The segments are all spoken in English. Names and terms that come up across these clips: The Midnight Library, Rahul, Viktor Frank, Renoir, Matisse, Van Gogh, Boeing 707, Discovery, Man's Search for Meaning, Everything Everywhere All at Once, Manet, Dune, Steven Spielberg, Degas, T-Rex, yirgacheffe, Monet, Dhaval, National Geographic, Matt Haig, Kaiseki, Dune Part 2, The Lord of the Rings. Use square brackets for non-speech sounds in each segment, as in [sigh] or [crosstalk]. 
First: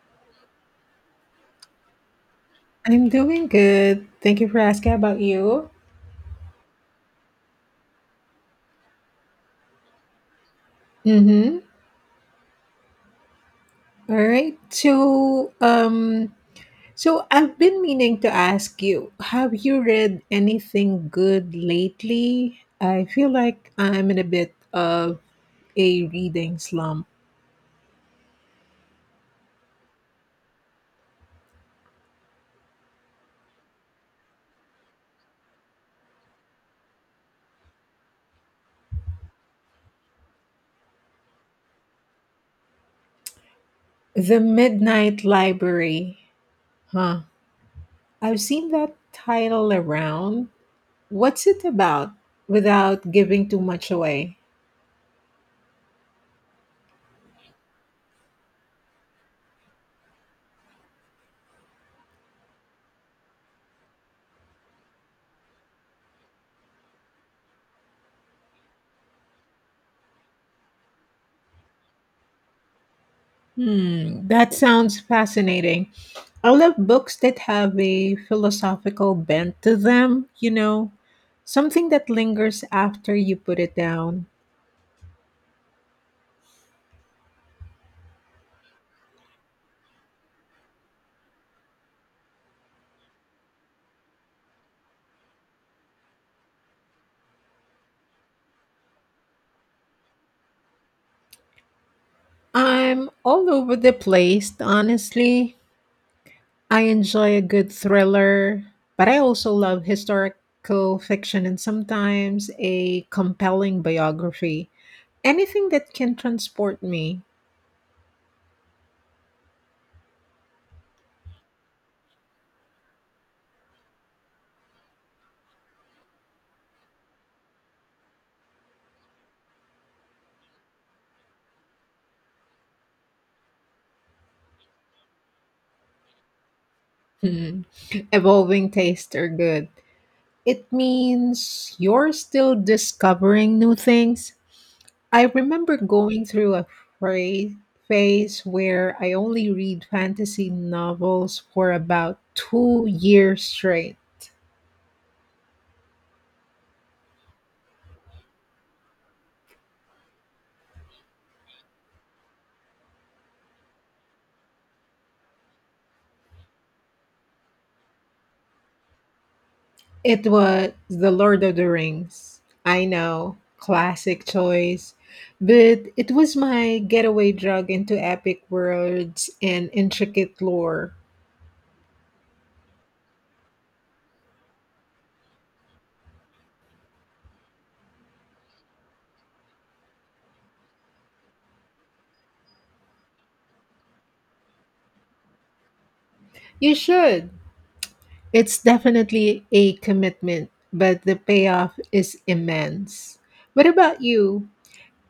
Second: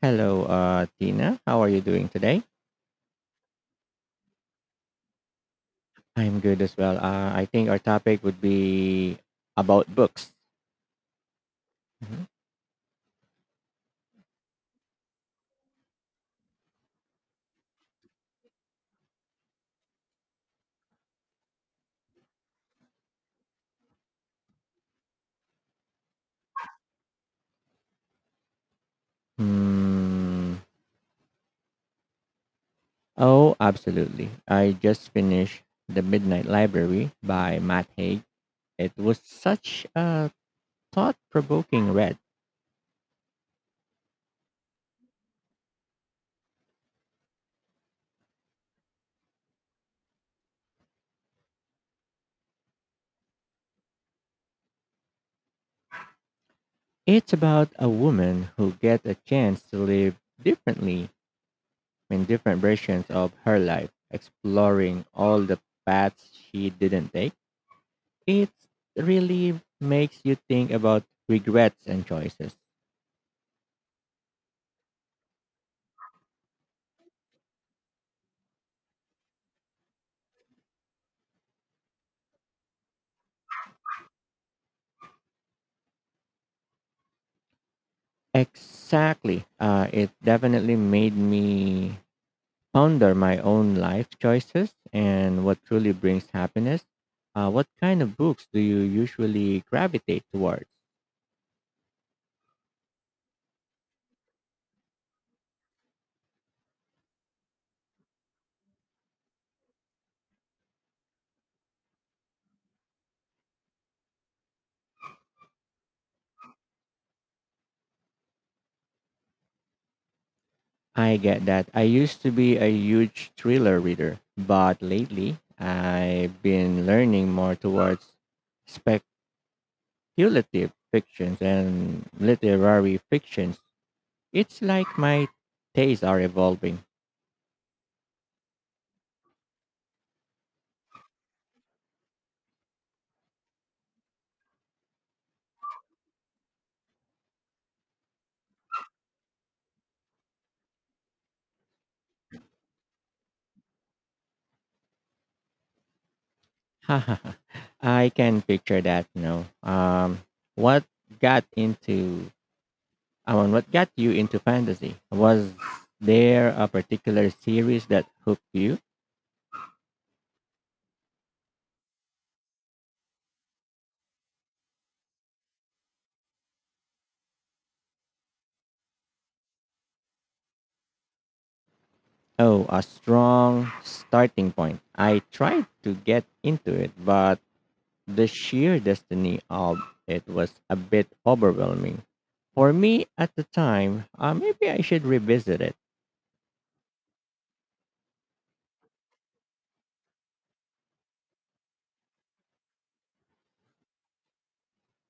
Hello, Tina. How are you doing today? I'm doing good. Thank you for asking about you. I'm good as well. I think our topic would be about books. Mm-hmm. Mhm. All right. So I've been meaning to ask you, have you read anything good lately? I feel like I'm in a bit of a reading slump. Hmm. Oh, absolutely. I just finished The Midnight Library by Matt Haig. It was such a thought provoking read. The Midnight Library. Huh. I've seen that title around. What's it about without giving too much away? It's about a woman who gets a chance to live differently in different versions of her life, exploring all the paths she didn't take. It really makes you think about regrets and choices. Hmm, that sounds fascinating. I love books that have a philosophical bent to them, something that lingers after you put it down. Exactly. It definitely made me ponder my own life choices and what truly brings happiness. What kind of books do you usually gravitate towards? I'm all over the place, honestly. I enjoy a good thriller, but I also love historical fiction and sometimes a compelling biography. Anything that can transport me. I get that. I used to be a huge thriller reader, but lately I've been learning more towards speculative fictions and literary fictions. It's like my tastes are evolving. Hmm. Evolving tastes are good. It means you're still discovering new things. I remember going through a phra- phase where I only read fantasy novels for about 2 years straight. [laughs] I can picture that now. What got into, I mean, what got you into fantasy? Was there a particular series that hooked you? It was The Lord of the Rings. I know, classic choice, but it was my getaway drug into epic worlds and intricate lore. Oh, a strong starting point. I tried to get into it, but the sheer destiny of it was a bit overwhelming. For me at the time, maybe I should revisit it. You should. It's definitely a commitment, but the payoff is immense. What about you?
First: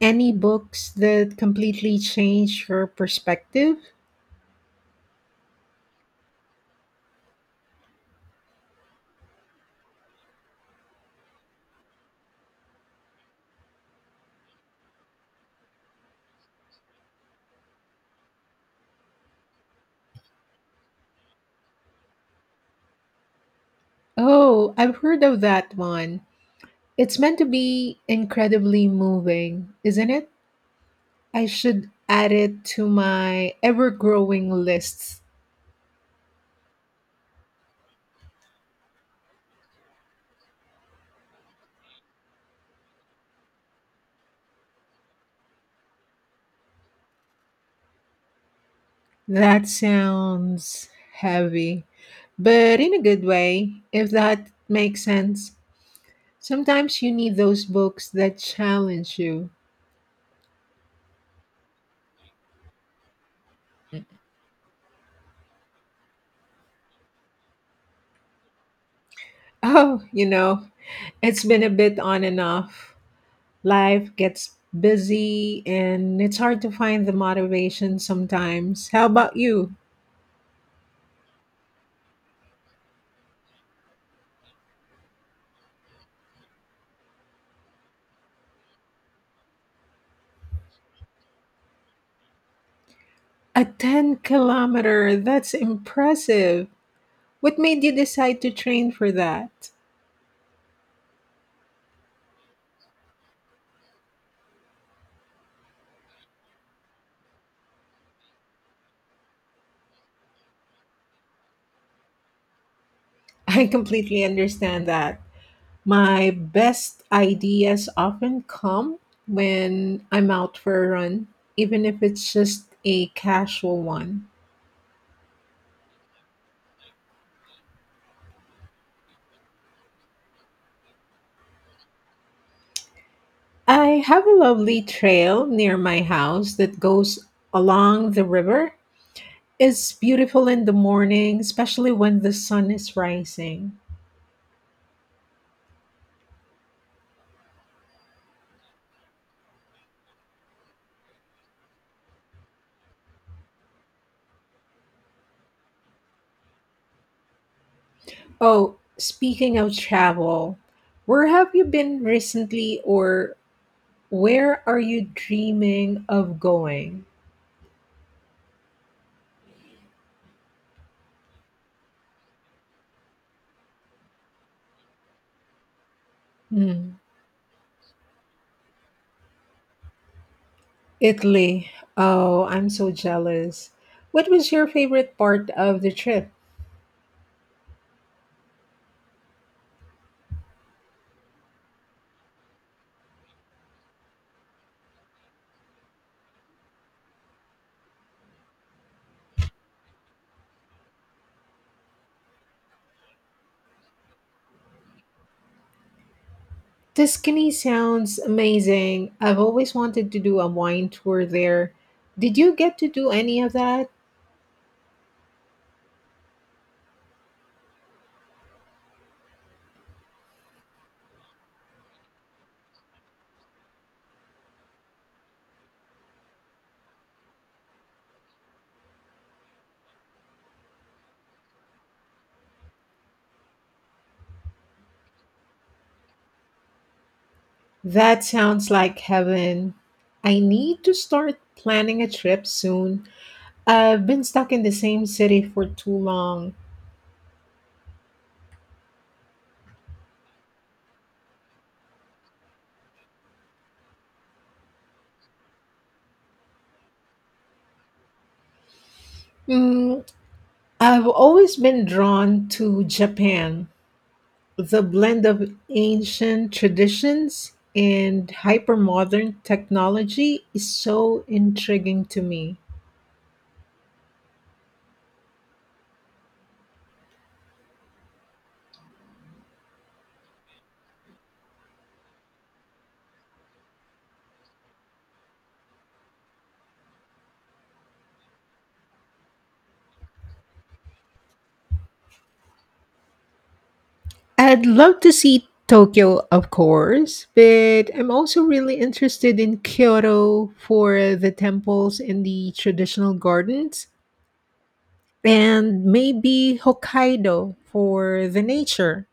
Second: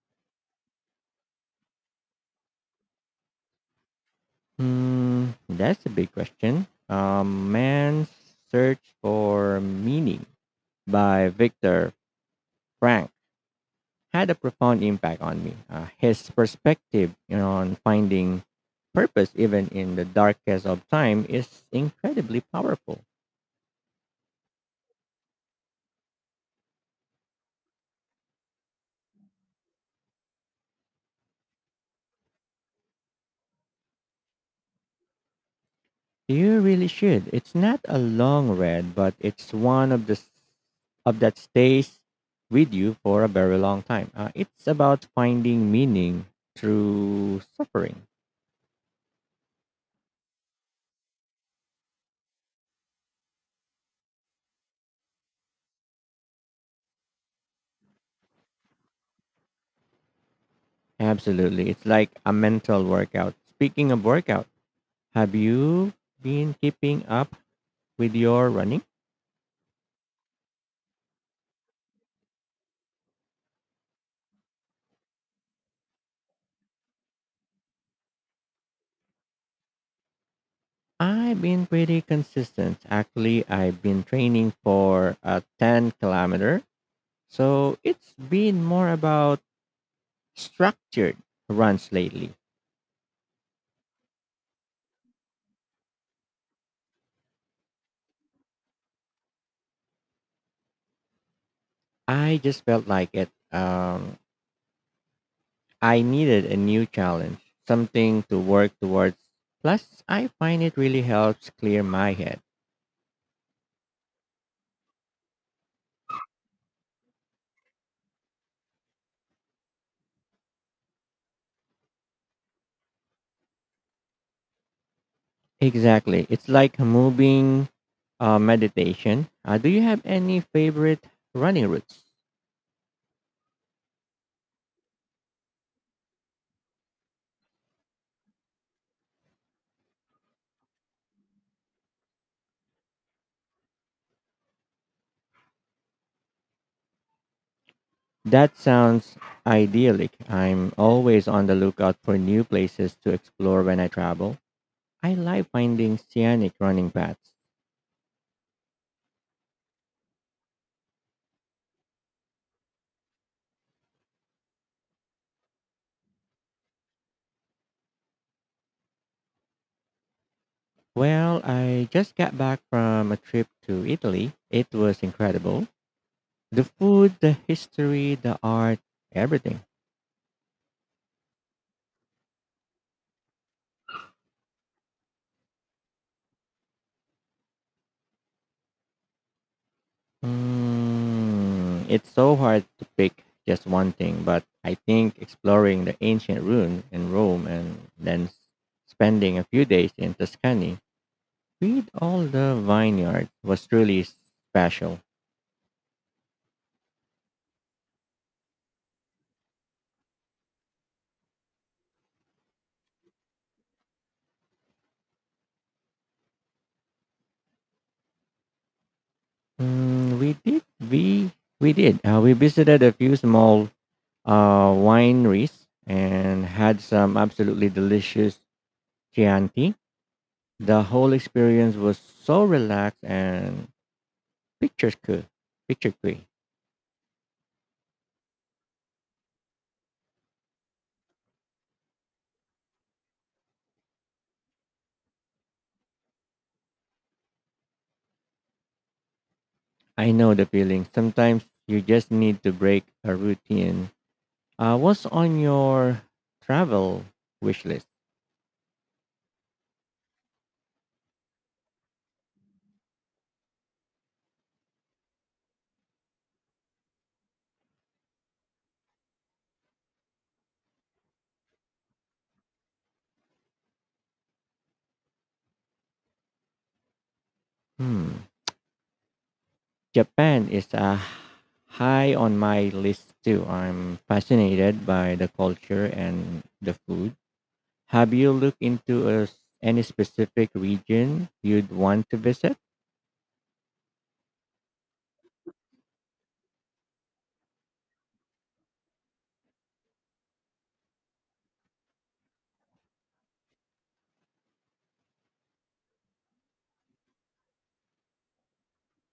Any books that completely changed your perspective? That's a big question. Man's Search for Meaning by Viktor Frank had a profound impact on me. His perspective on finding purpose, even in the darkest of time, is incredibly powerful. Oh, I've heard of that one. It's meant to be incredibly moving, isn't it? I should add it to my ever growing lists. You really should. It's not a long read, but it's one of the of that stays with you for a very long time. It's about finding meaning through suffering. That sounds heavy, but in a good way, if that makes sense. Sometimes you need those books that challenge you. Absolutely. It's like a mental workout. Speaking of workout, have you been keeping up with your running? Oh, it's been a bit on and off. Life gets busy and it's hard to find the motivation sometimes. How about you? I've been pretty consistent. Actually, I've been training for a 10 kilometer. So it's been more about structured runs lately. A 10-kilometer, that's impressive. What made you decide to train for that? I just felt like it. I needed a new challenge, something to work towards. Plus, I find it really helps clear my head. I completely understand that. My best ideas often come when I'm out for a run, even if it's just a casual one. Exactly. It's like moving meditation. Do you have any favorite running routes? I have a lovely trail near my house that goes along the river. It's beautiful in the morning, especially when the sun is rising. That sounds idyllic. I'm always on the lookout for new places to explore when I travel. I like finding scenic running paths. Oh, speaking of travel, where have you been recently or where are you dreaming of going? Well, I just got back from a trip to Italy. It was incredible. The Hmm. food, the history, the art, everything. Italy. Oh, I'm so jealous. What was your favorite part of the trip? It's so hard to pick just one thing, but I think exploring the ancient ruins in Rome and then spending a few days in Tuscany with all the vineyards was really special. Tuscany sounds amazing. I've always wanted to do a wine tour there. Did you get to do any of that? Mm, we did we we visited a few small wineries and had some absolutely delicious Chianti. The whole experience was so relaxed and picturesque. picturesque. That sounds like heaven. I need to start planning a trip soon. I've been stuck in the same city for too long. I know the feeling. Sometimes you just need to break a routine. What's on your travel wish list? Mm, I've always been drawn to Japan. The blend of ancient traditions and hypermodern technology is so intriguing to me. Hmm. Japan is high on my list too. I'm fascinated by the culture and the food. Have you looked into a s any specific region you'd want to visit? I'd love to see Tokyo, of course, but I'm also really interested in Kyoto for the temples and the traditional gardens, and maybe Hokkaido for the nature.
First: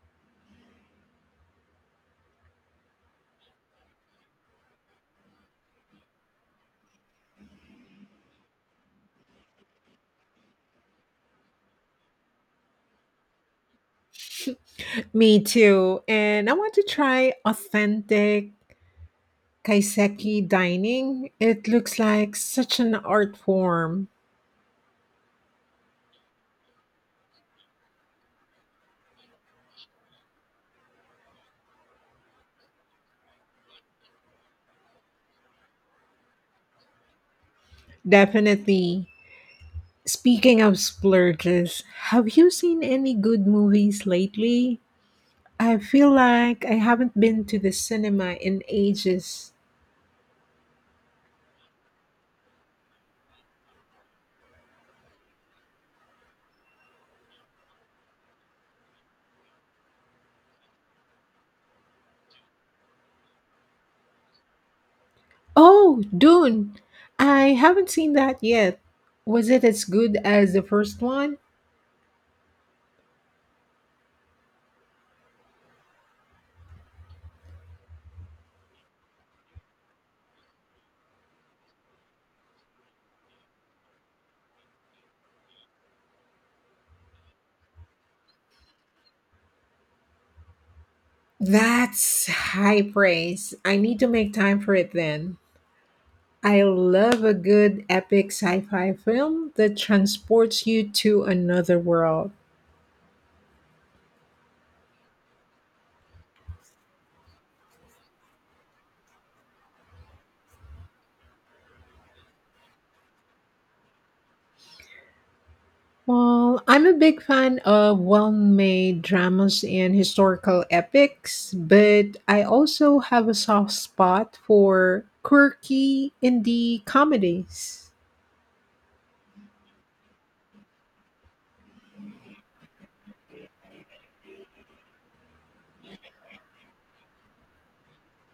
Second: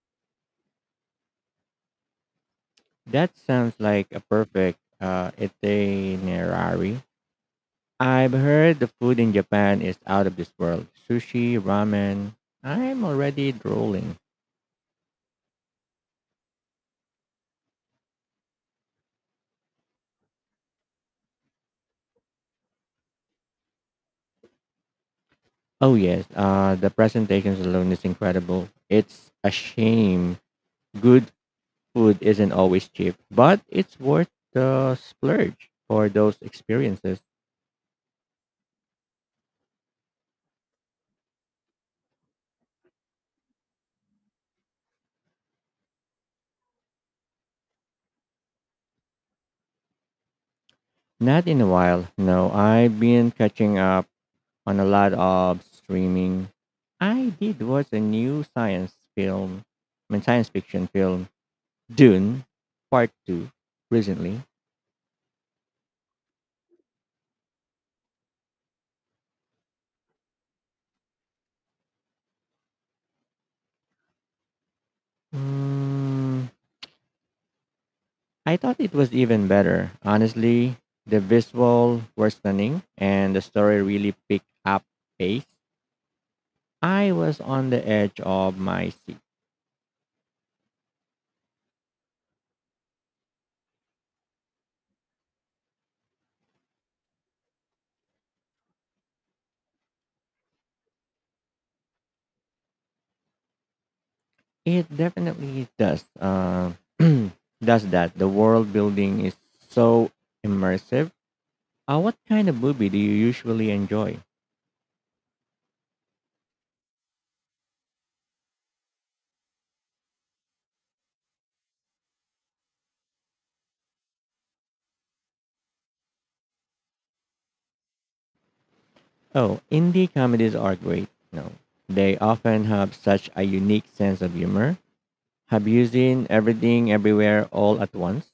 That sounds like a perfect itinerary. I've heard the food in Japan is out of this world. Sushi, ramen. I'm already drooling. Me too. And I want to try authentic Kaiseki dining, it looks like such an art form. Oh yes, the presentations alone is incredible. It's a shame good food isn't always cheap, but it's worth the splurge for those experiences. Definitely. Speaking of splurges, have you seen any good movies lately? I feel like I haven't been to the cinema in ages. Not in a while. No, I've been catching up on a lot of streaming. I did watch a new science film, I mean science fiction film Dune Part 2 recently. Oh, Dune! I haven't seen that yet. Was it as good as the first one? Mm, I thought it was even better. Honestly, the visual were stunning and the story really picked up pace. I was on the edge of my seat. That's high praise. I need to make time for it then. I love a good epic sci fi film that transports you to another world. It definitely does. [clears throat] Does that. The world building is so immersive. What kind of movie do you usually enjoy? Well, I'm a big fan of well made dramas and historical epics, but I also have a soft spot for quirky indie comedies. Oh, indie comedies are great. No, they often have such a unique sense of humor. Have you seen Everything Everywhere All at Once?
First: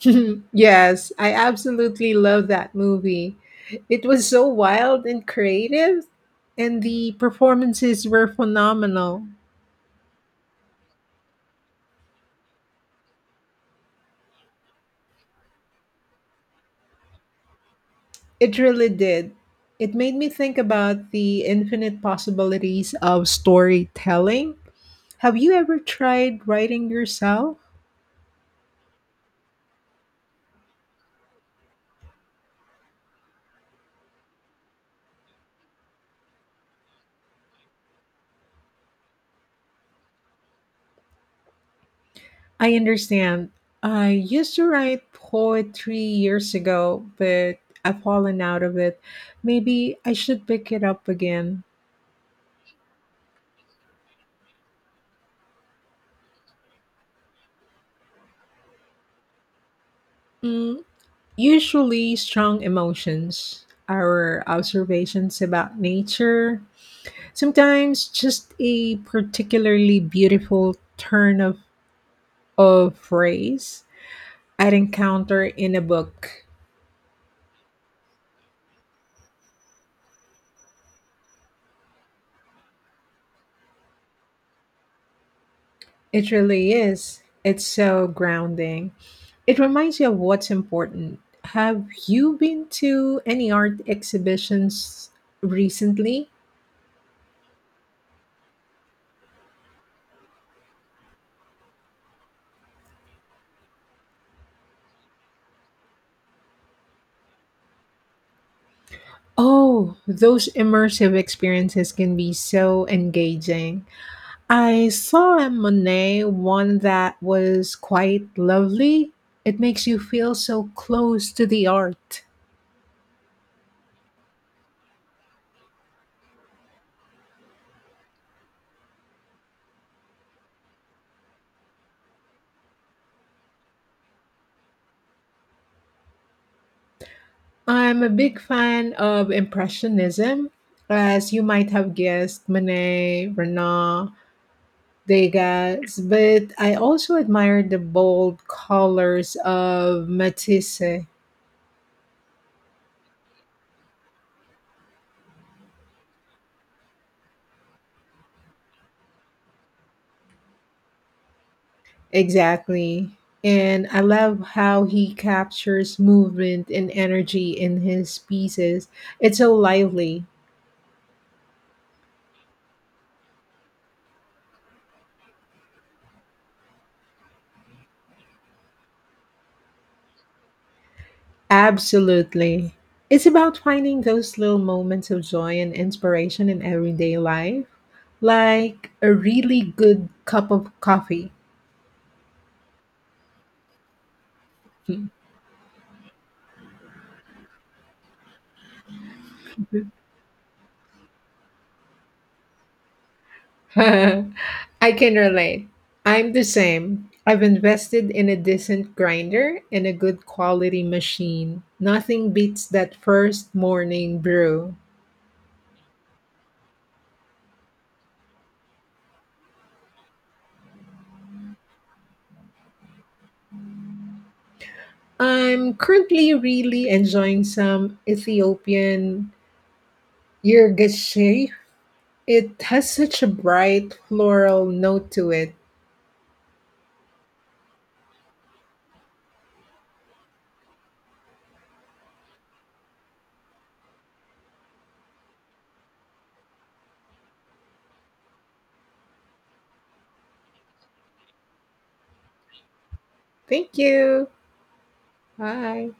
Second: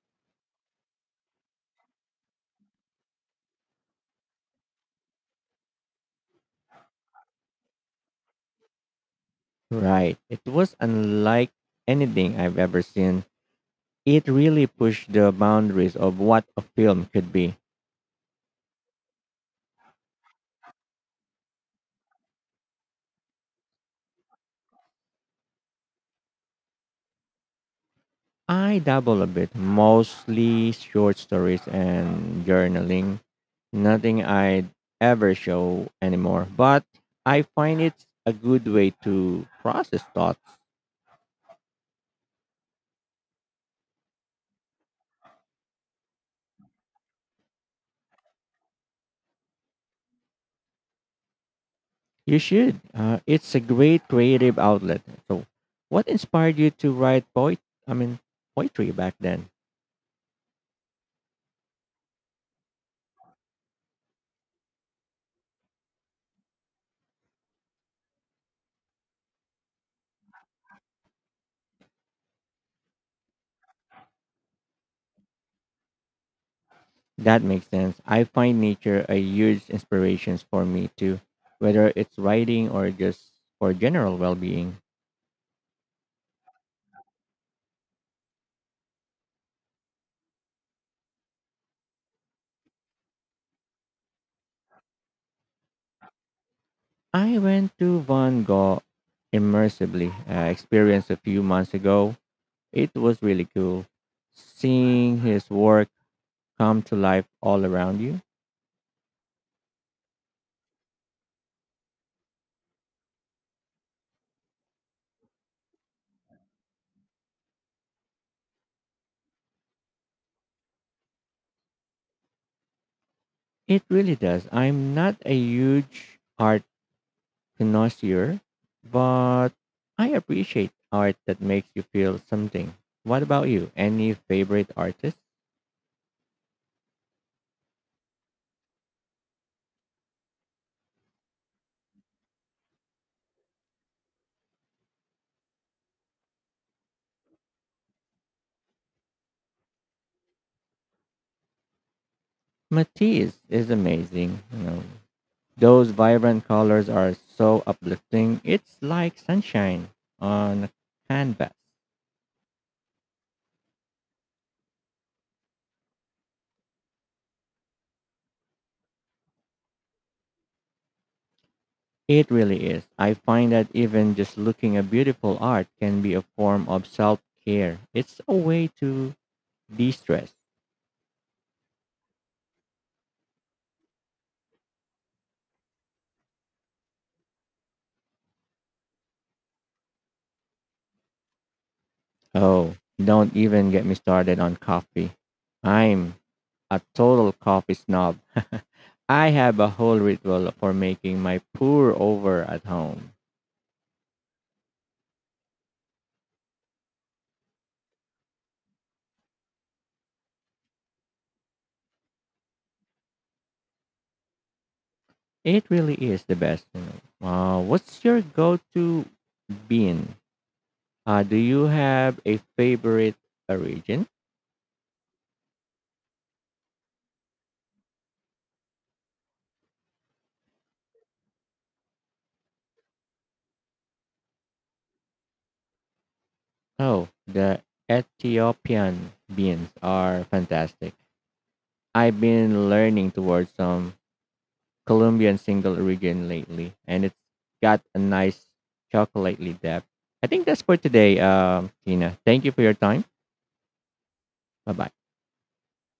[laughs] Yes, I absolutely love that movie. It was so wild and creative, and the performances were phenomenal. Right. It was unlike anything I've ever seen. It really pushed the boundaries of what a film could be. It really did. It made me think about the infinite possibilities of storytelling. Have you ever tried writing yourself? I dabble a bit, mostly short stories and journaling. Nothing I'd ever show anymore, but I find it's a good way to process thoughts. I understand. I used to write poetry years ago, but I've fallen out of it. Maybe I should pick it up again. You should. It's a great creative outlet. So, what inspired you to write poet? I mean, poetry back then? Mm, usually, strong emotions, our observations about nature, sometimes just a particularly beautiful turn of or phrase I'd encounter in a book. That makes sense. I find nature a huge inspiration for me too, whether it's writing or just for general well-being. It really is. It's so grounding. It reminds you of what's important. Have you been to any art exhibitions recently? I went to Van Gogh immersively experience a few months ago. It was really cool seeing his work come to life all around you. Oh, those immersive experiences can be so engaging. I saw a Monet one that was quite lovely. It makes you feel so close to the art. It really does. I'm not a huge art connoisseur, but I appreciate art that makes you feel something. What about you? Any favorite artists? I'm a big fan of Impressionism. As you might have guessed, Manet, Renoir, Degas, but I also admire the bold colors of Matisse. Matisse is amazing. Those vibrant colors are so uplifting. It's like sunshine on a canvas. Exactly. And I love how he captures movement and energy in his pieces. It's so lively. It really is. I find that even just looking at beautiful art can be a form of self care. It's a way to de stress. Absolutely. It's about finding those little moments of joy and inspiration in everyday life, like a really good cup of coffee. Oh, don't even get me started on coffee. [laughs] I'm a total coffee snob. [laughs] I have a whole ritual for making my pour over at home. I can relate. I'm the same. I've invested in a decent grinder and a good quality machine. Nothing beats that first morning brew. It really is the best. What's your go-to bean? Do you have a favorite origin? I'm currently really enjoying some Ethiopian yirgacheffe. It has such a bright floral note to it. Oh, the Ethiopian beans are fantastic. I've been learning towards some Colombian single origin lately, and it's got a nice chocolatey depth. I think that's for today, Tina. Thank you for your time. Thank you. Bye bye. Bye.